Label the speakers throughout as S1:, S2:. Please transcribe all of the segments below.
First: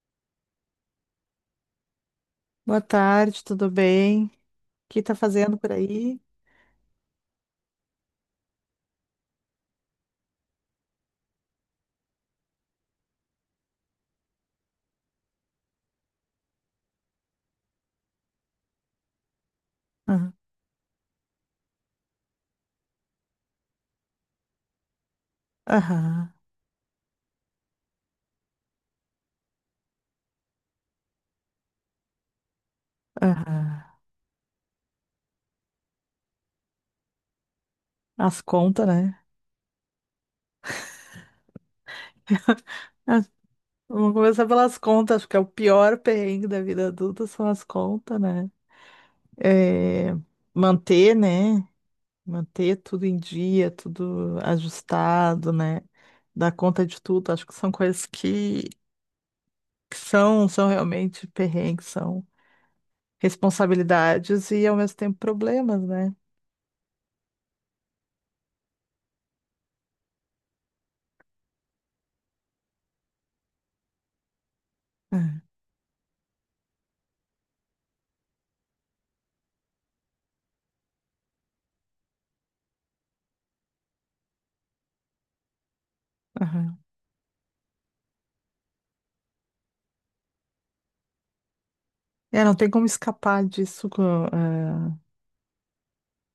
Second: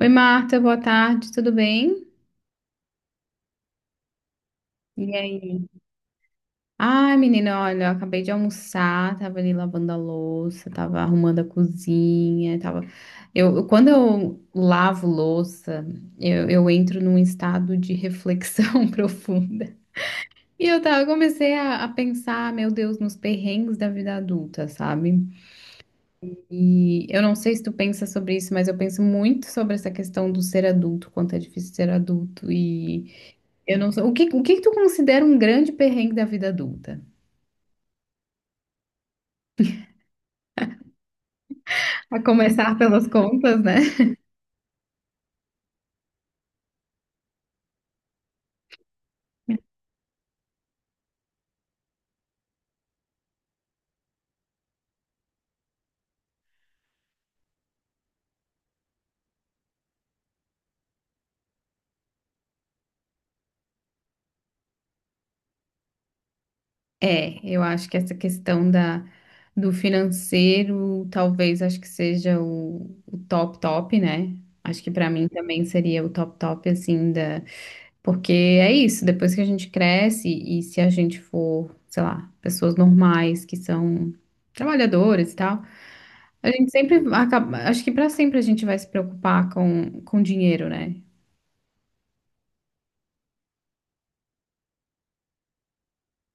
S1: Oi, Marta, boa tarde, tudo bem?
S2: Boa tarde, tudo bem? O que tá
S1: E
S2: fazendo
S1: aí?
S2: por aí?
S1: Ai, menina, olha, eu acabei de almoçar, tava ali lavando a louça, tava arrumando a cozinha, tava... quando eu lavo louça, eu entro num estado de reflexão profunda.
S2: Aham,
S1: E eu tava, eu comecei a pensar, meu Deus, nos perrengues da vida adulta, sabe?
S2: aham,
S1: E eu não sei se tu pensa sobre isso, mas eu penso muito sobre essa questão do ser adulto, quanto é difícil ser adulto e...
S2: aham.
S1: Eu não sou. O que que tu considera um grande perrengue da vida adulta?
S2: As contas, né?
S1: A começar pelas
S2: Ah,
S1: contas, né?
S2: Vamos começar pelas contas, porque é o pior perrengue da vida adulta são as contas, né? eh, manter, né? Manter tudo em dia, tudo ajustado, né? Dar conta de tudo. Acho que são coisas que são realmente perrengues, são responsabilidades e ao mesmo tempo problemas, né?
S1: É, eu acho que essa questão da, do financeiro, talvez acho que seja o top top, né? Acho que pra mim
S2: É,
S1: também seria o top top, assim, da... Porque é isso, depois que a gente cresce e se a gente for, sei lá, pessoas normais que são trabalhadoras e tal, a gente
S2: aham.
S1: sempre acaba... Acho que pra sempre a gente vai se preocupar com dinheiro, né?
S2: É, não tem como escapar disso. Ah,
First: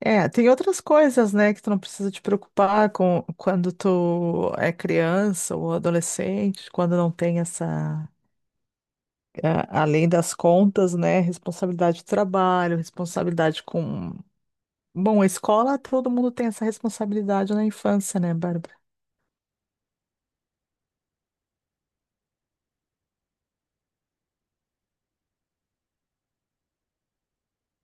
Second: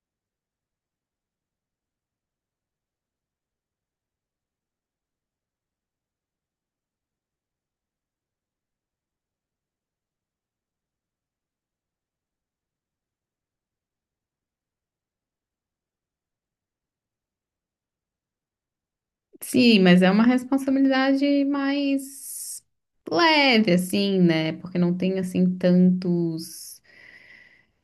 S2: É, tem outras coisas, né, que tu não precisa te preocupar com quando tu é criança ou adolescente, quando não tem essa. Além das contas, né? Responsabilidade de trabalho, responsabilidade com. Bom, a escola, todo mundo tem essa responsabilidade na infância, né, Bárbara?
S1: Sim, mas é uma responsabilidade mais leve, assim, né? Porque não tem, assim, tantos,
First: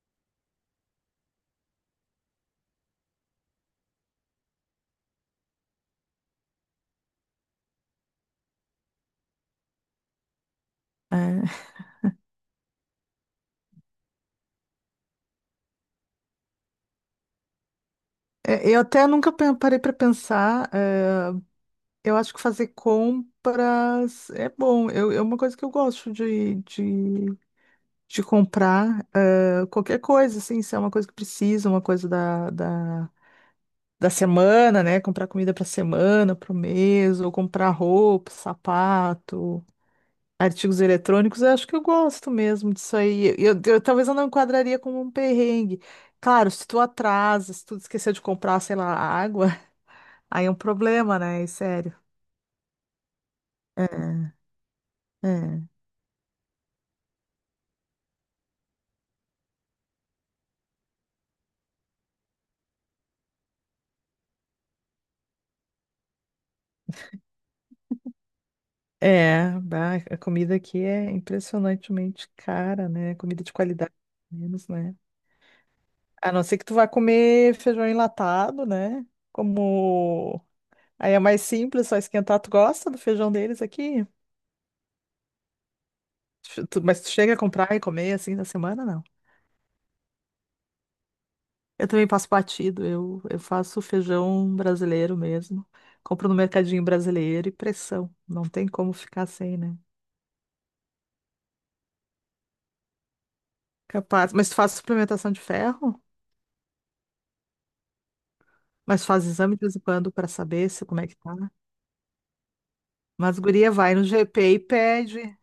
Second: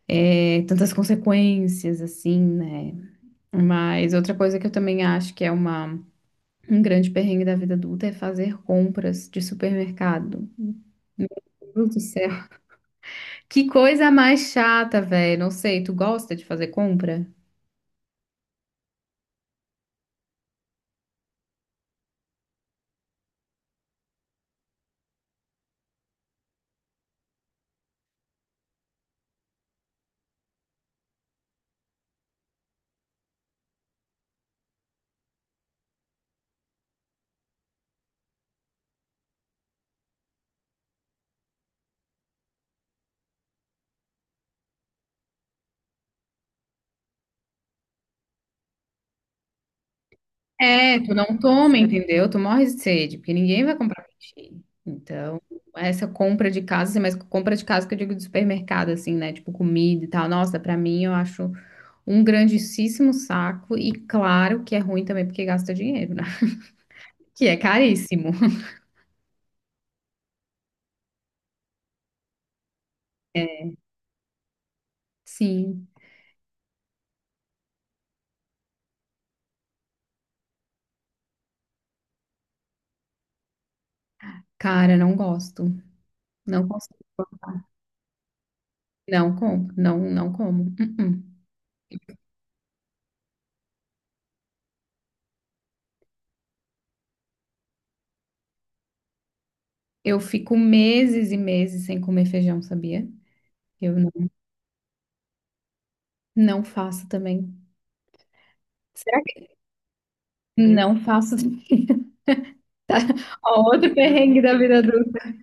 S1: é, tantas consequências, assim, né? Mas outra coisa que eu também acho que é uma, um grande perrengue da vida adulta é fazer compras de supermercado.
S2: É.
S1: Meu Deus do céu. Que coisa mais chata, velho. Não sei, tu gosta de fazer compra?
S2: É, eu até nunca pe- parei para pensar. Eu acho que fazer compras é bom. É uma coisa que eu gosto de comprar. Qualquer coisa, assim, se é uma coisa que precisa, uma coisa da semana, né? Comprar comida para semana, para o mês, ou comprar roupa, sapato. Artigos eletrônicos, eu acho que eu gosto mesmo disso aí. Talvez eu não enquadraria como um perrengue. Claro, se tu atrasa, se tu esqueceu de comprar, sei lá, água, aí é um
S1: É, tu
S2: problema,
S1: não
S2: né? É
S1: toma,
S2: sério.
S1: entendeu? Tu morre de sede, porque ninguém vai comprar pra
S2: É,
S1: ti. Então,
S2: é,
S1: essa compra de casa, assim, mas compra de casa que eu digo de supermercado, assim, né? Tipo comida e tal. Nossa, pra mim eu acho um grandíssimo saco. E claro que é ruim também porque gasta dinheiro, né? Que é caríssimo.
S2: é, bah, a comida aqui é impressionantemente cara, né? Comida de
S1: É,
S2: qualidade, pelo menos, né?
S1: sim,
S2: A não ser que tu vá comer feijão enlatado, né? Como aí é mais simples, só esquentar. Tu gosta do feijão deles aqui?
S1: cara, não gosto. Não consigo.
S2: Mas tu chega a comprar e comer assim na semana, não?
S1: Não compro, não, não como. Uh-uh.
S2: Eu também passo batido, eu faço feijão brasileiro mesmo. Compro no mercadinho brasileiro e pressão. Não tem como ficar sem, né?
S1: Eu fico meses e meses sem comer feijão, sabia? Eu não,
S2: Capaz. Mas tu faz suplementação de ferro?
S1: não faço também.
S2: Mas faz exame de vez em quando para saber se
S1: Não
S2: como é que tá.
S1: faço.
S2: Mas
S1: Ó,
S2: guria
S1: outro
S2: vai no
S1: perrengue
S2: GP
S1: da
S2: e
S1: vida adulta.
S2: pede.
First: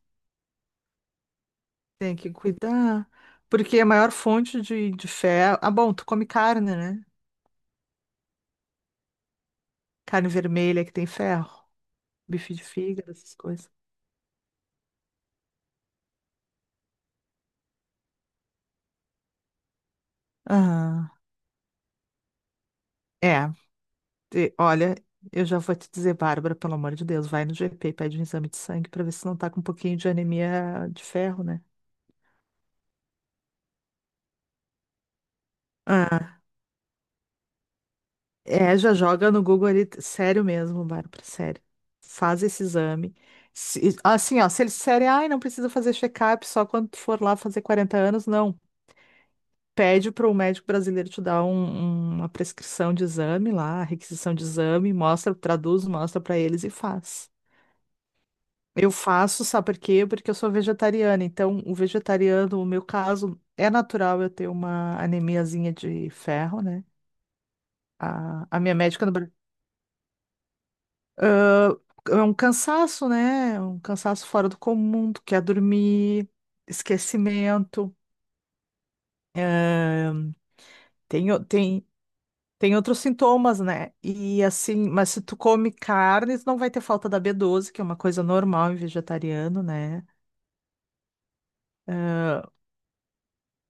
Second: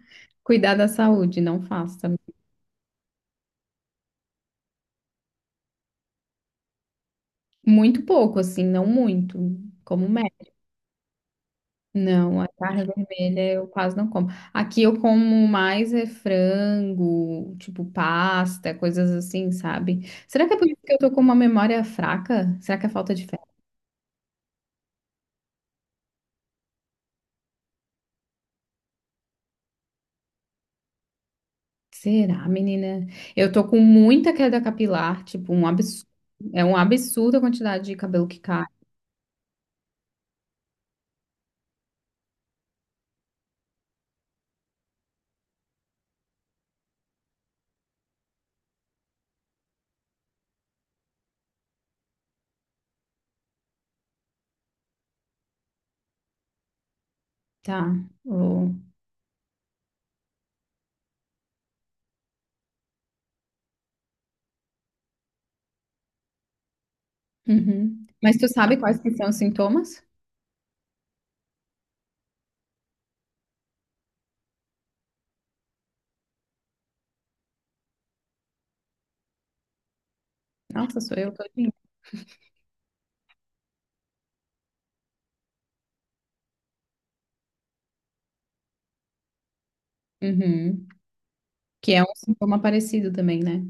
S1: Cuidar da saúde, não faça.
S2: Tem que cuidar. Porque a maior fonte de ferro. Ah, bom, tu come carne, né?
S1: Muito pouco, assim, não muito. Como
S2: Carne
S1: médico.
S2: vermelha que tem ferro.
S1: Não, a
S2: Bife de
S1: carne
S2: fígado, essas
S1: vermelha eu
S2: coisas.
S1: quase não como. Aqui eu como mais é frango, tipo pasta, coisas assim, sabe? Será que é por isso que eu
S2: Aham.
S1: tô com uma memória fraca? Será que é falta de fé?
S2: É. E, olha, eu já vou te dizer, Bárbara, pelo amor de Deus, vai no GP, pede um exame de sangue para ver se não tá com um pouquinho de anemia de ferro, né?
S1: Será, menina? Eu tô com muita queda capilar, tipo, um absurdo.
S2: Ah,
S1: É um absurdo a quantidade de cabelo que cai.
S2: é, já joga no Google ali, sério mesmo, Bárbara, sério. Faz esse exame. Assim, ó, se eles disserem, ai, não precisa fazer check-up só quando tu for lá fazer 40 anos, não. Pede para o médico brasileiro te dar uma prescrição de exame lá, requisição de exame, mostra, traduz, mostra para eles e faz.
S1: Tá. Ô.
S2: Eu faço, sabe por quê? Porque eu sou vegetariana. Então, o vegetariano, no meu caso, é natural eu ter uma anemiazinha de ferro, né?
S1: Uhum. Mas tu
S2: A minha
S1: sabe quais
S2: médica
S1: que
S2: no
S1: são
S2: Brasil.
S1: os sintomas?
S2: É um cansaço, né? Um cansaço fora do comum, tu quer dormir, esquecimento. ah,
S1: Nossa, sou
S2: tem,
S1: eu
S2: o-
S1: todinha.
S2: tem, Tem outros sintomas, né? E assim, mas se tu come carnes, não vai ter falta da B12, que é uma coisa normal em vegetariano, né?
S1: Uhum. Que é um sintoma parecido também, né?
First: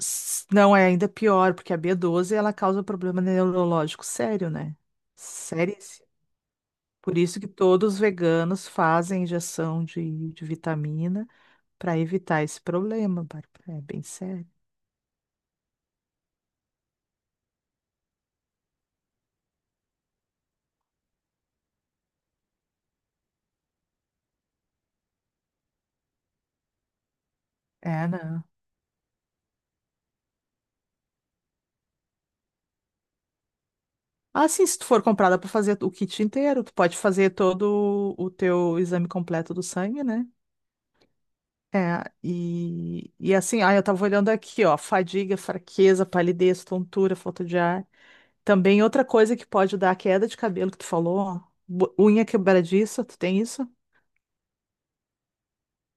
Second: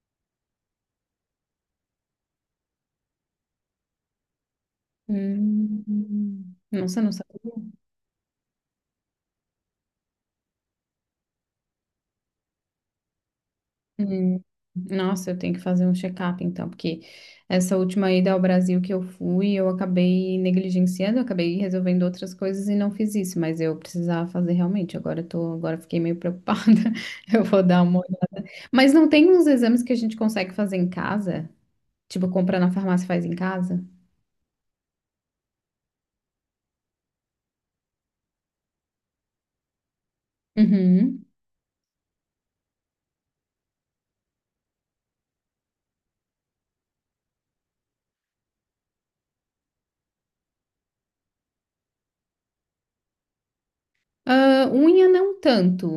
S2: Não, é ainda pior, porque a B12 ela causa problema neurológico sério, né? Seríssimo.
S1: Hum. Nossa, não
S2: Por isso que
S1: sabia.
S2: todos os veganos fazem injeção de vitamina para evitar esse problema, Bárbara. É bem
S1: Hum.
S2: sério.
S1: Nossa, eu tenho que fazer um check-up então, porque essa última ida ao Brasil que eu fui, eu acabei negligenciando, eu acabei resolvendo outras coisas e não fiz isso, mas eu precisava fazer realmente. Agora eu tô, agora eu fiquei meio preocupada. Eu vou dar uma
S2: É,
S1: olhada.
S2: não.
S1: Mas não tem uns exames que a gente consegue fazer em casa? Tipo, compra na farmácia e faz em casa?
S2: Ah, sim, se tu for comprada para fazer o kit inteiro, tu pode fazer todo o teu exame completo do sangue, né?
S1: Uhum.
S2: E assim, ah, eu tava olhando aqui, ó, fadiga, fraqueza, palidez, tontura, falta de ar. Também outra coisa que pode dar a queda de cabelo que tu falou, unha quebradiça, tu tem isso?
S1: Ah, unha não tanto.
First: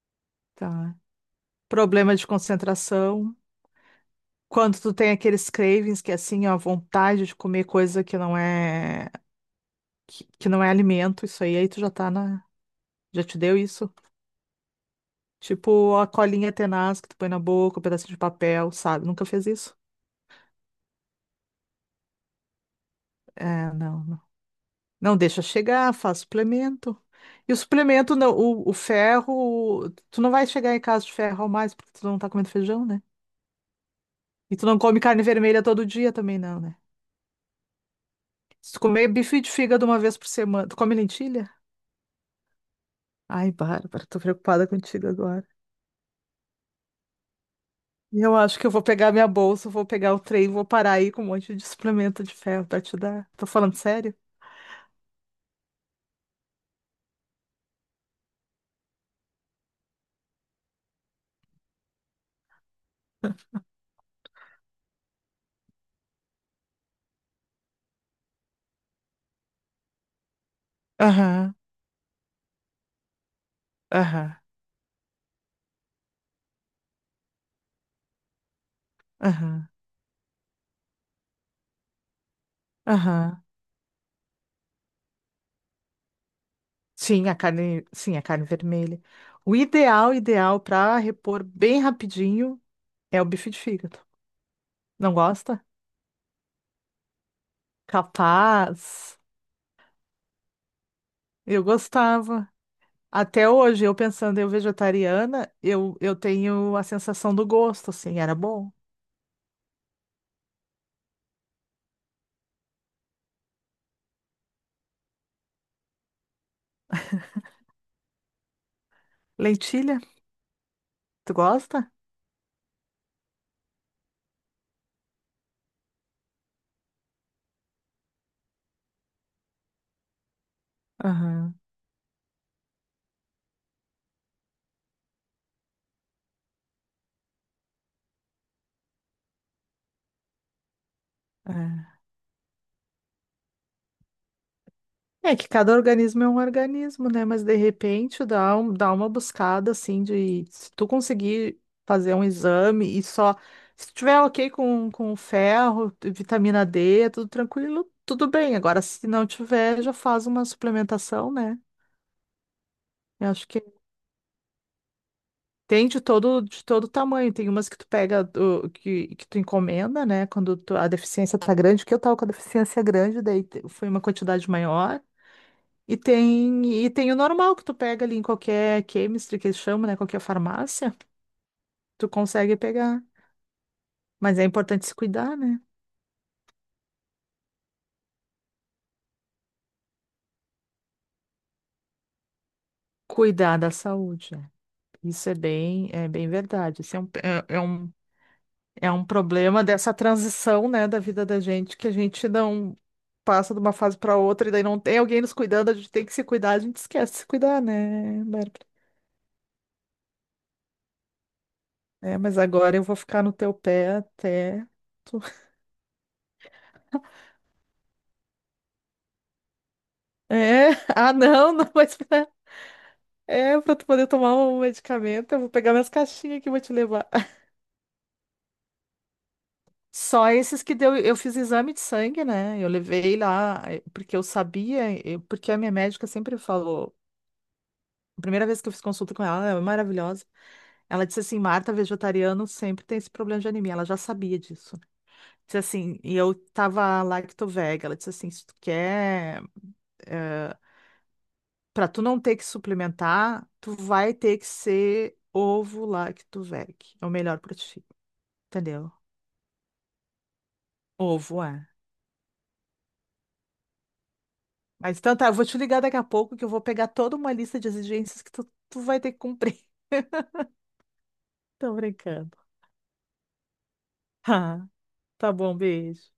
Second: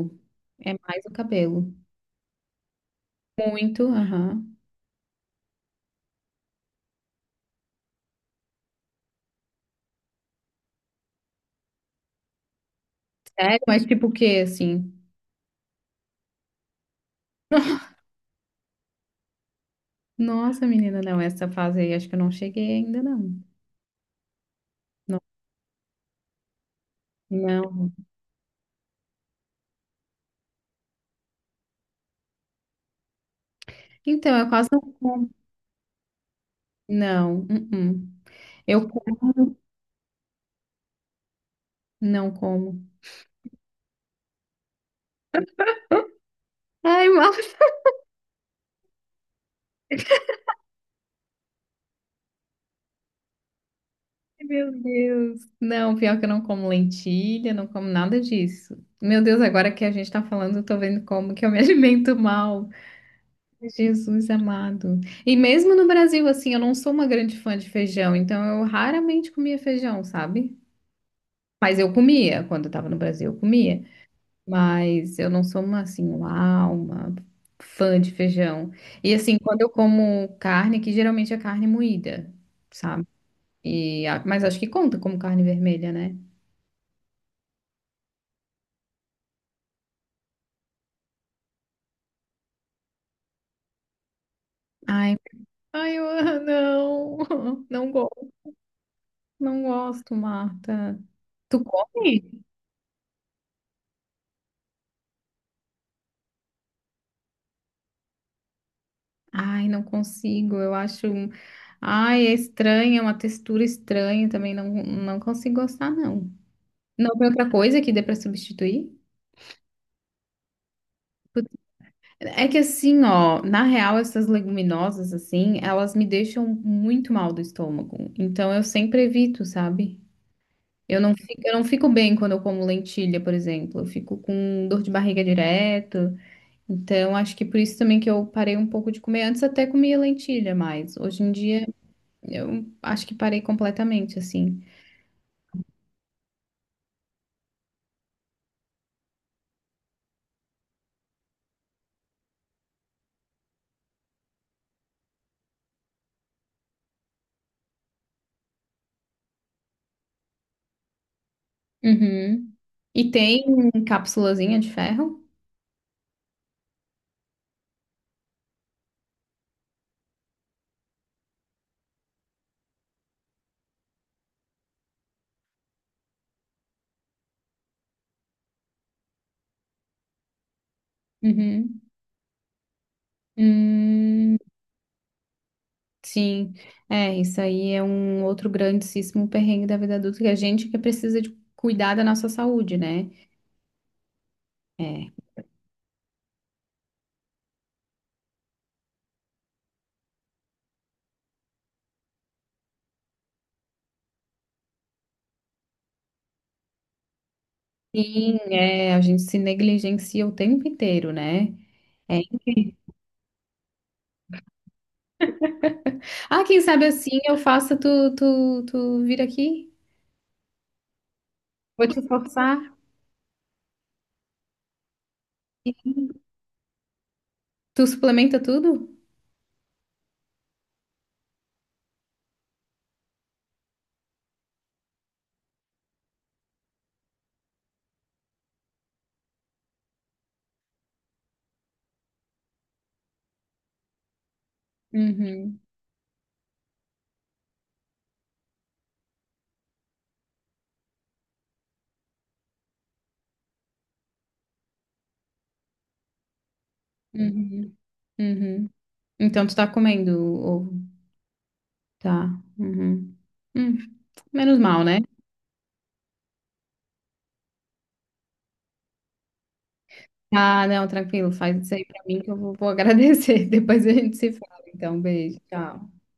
S1: É
S2: Tá.
S1: mais o cabelo.
S2: Problema de concentração.
S1: Muito, aham.
S2: Quando tu tem aqueles cravings que é assim, ó, vontade de comer coisa que não é alimento, isso aí, aí tu já tá na, já te deu
S1: Sério? Mas
S2: isso?
S1: tipo o quê, assim?
S2: Tipo a colinha tenaz que tu põe na boca, um pedacinho de papel, sabe? Nunca fez isso?
S1: Nossa, menina, não, essa fase aí acho que eu não cheguei ainda, não.
S2: É, não. Não
S1: Não,
S2: deixa chegar, faz suplemento. E o
S1: não.
S2: suplemento, não, o ferro, tu não vai chegar em casa de ferro ao mais, porque tu não tá comendo feijão, né?
S1: Então, eu
S2: E tu
S1: quase
S2: não
S1: não
S2: come carne
S1: como.
S2: vermelha todo dia também, não, né?
S1: Não, uh-uh.
S2: Se tu
S1: Eu
S2: comer bife de
S1: como,
S2: fígado uma vez por semana, tu come lentilha?
S1: não como.
S2: Ai, Bárbara, tô preocupada contigo agora.
S1: Ai, mal.
S2: Eu acho que eu vou pegar minha bolsa, vou pegar o trem, vou parar aí com um monte de suplemento de ferro pra te dar. Tô falando sério?
S1: Meu Deus. Não, pior que eu não como lentilha, não como nada disso. Meu Deus, agora que a gente tá falando, eu tô vendo como que eu me alimento mal. Jesus amado. E mesmo no Brasil, assim, eu não sou uma grande fã de feijão, então eu raramente comia feijão, sabe?
S2: Aham,
S1: Mas eu comia, quando eu tava no Brasil, eu comia.
S2: aham,
S1: Mas eu não sou uma, assim, uau, uma fã de feijão. E assim, quando
S2: aham,
S1: eu como carne, que geralmente é carne moída, sabe?
S2: aham.
S1: Mas acho que conta como carne vermelha, né?
S2: Sim, a carne vermelha. O ideal, ideal para repor bem rapidinho é o bife de fígado. Não
S1: Ai,
S2: gosta?
S1: ai, eu, não, não gosto,
S2: Capaz.
S1: não gosto, Marta. Tu
S2: Eu
S1: come?
S2: gostava. Até hoje, eu pensando eu vegetariana, eu tenho a sensação do gosto, assim, era bom.
S1: Ai, não consigo. Ai, é estranha, é uma textura estranha também. Não, não consigo gostar, não. Não tem outra coisa que dê pra substituir?
S2: Lentilha, tu
S1: Putz,
S2: gosta?
S1: é que assim, ó, na real, essas leguminosas, assim, elas me deixam muito mal do estômago. Então eu sempre evito, sabe? Eu
S2: Aham.
S1: não fico bem quando eu como lentilha, por exemplo. Eu fico com dor de barriga direto. Então acho que por isso também que eu parei um pouco de comer. Antes até comia lentilha mais. Hoje em dia.
S2: É.
S1: Eu acho que parei completamente, assim.
S2: É que cada organismo é um organismo, né? Mas de repente dá, dá uma buscada assim de se tu conseguir fazer um exame e só se tiver ok com ferro, vitamina D, é tudo tranquilo, tudo bem. Agora, se não tiver, já faz uma suplementação, né?
S1: Uhum. E
S2: Eu
S1: tem
S2: acho que
S1: cápsulazinha de ferro?
S2: tem de todo tamanho. Tem umas que tu pega, que tu encomenda, né? A deficiência tá grande, que eu tava com a deficiência grande, daí foi uma quantidade maior. E tem o normal que tu pega ali em qualquer chemistry que eles chamam, né? Qualquer farmácia,
S1: Uhum.
S2: tu consegue pegar.
S1: Hum,
S2: Mas é importante se cuidar, né?
S1: sim. É, isso aí é um outro grandíssimo perrengue da vida adulta, que a gente que precisa de cuidar da nossa saúde, né?
S2: Cuidar da saúde. Né?
S1: É.
S2: Isso é bem verdade. Isso é um, é, é um, é um problema dessa transição, né, da vida da gente, que a gente não passa de uma fase para outra e daí não tem alguém nos cuidando, a gente tem que se cuidar, a gente esquece de se cuidar, né,
S1: Sim,
S2: Bárbara?
S1: é, a gente se negligencia o tempo inteiro, né? É
S2: É, mas
S1: incrível.
S2: agora eu vou ficar no teu pé até. tu-
S1: Ah, quem sabe assim eu faço tu, tu vir aqui?
S2: É, ah, não, não,
S1: Vou
S2: mas.
S1: te forçar.
S2: É, pra tu poder tomar o medicamento, eu vou pegar minhas caixinhas aqui e vou te levar.
S1: Tu suplementa tudo?
S2: Só esses que deu, eu fiz exame de sangue, né? Eu levei lá, porque eu sabia, porque a minha médica sempre falou, a primeira vez que eu fiz consulta com ela, ela é maravilhosa. Ela disse assim, Marta, vegetariano sempre tem esse problema de anemia, ela já sabia disso. Disse
S1: Uhum.
S2: assim, e eu tava lactovega, ela disse assim, se tu quer, eh, pra tu não ter que suplementar, tu vai ter que ser ovo lactoveg, é o melhor pra
S1: Uhum.
S2: ti.
S1: Uhum.
S2: Entendeu?
S1: Então tu tá comendo ovo.
S2: Ovo é.
S1: Tá. Uhum. Hum, menos mal,
S2: Mas
S1: né?
S2: então tá, eu vou te ligar daqui a pouco que eu vou pegar toda uma lista de exigências tu vai ter que cumprir.
S1: Ah, não, tranquilo. Faz
S2: Tô
S1: isso aí pra mim que eu
S2: brincando.
S1: vou, vou agradecer. Depois a gente se fala.
S2: Ah,
S1: Então,
S2: tá
S1: beijo.
S2: bom,
S1: Tchau.
S2: beijo.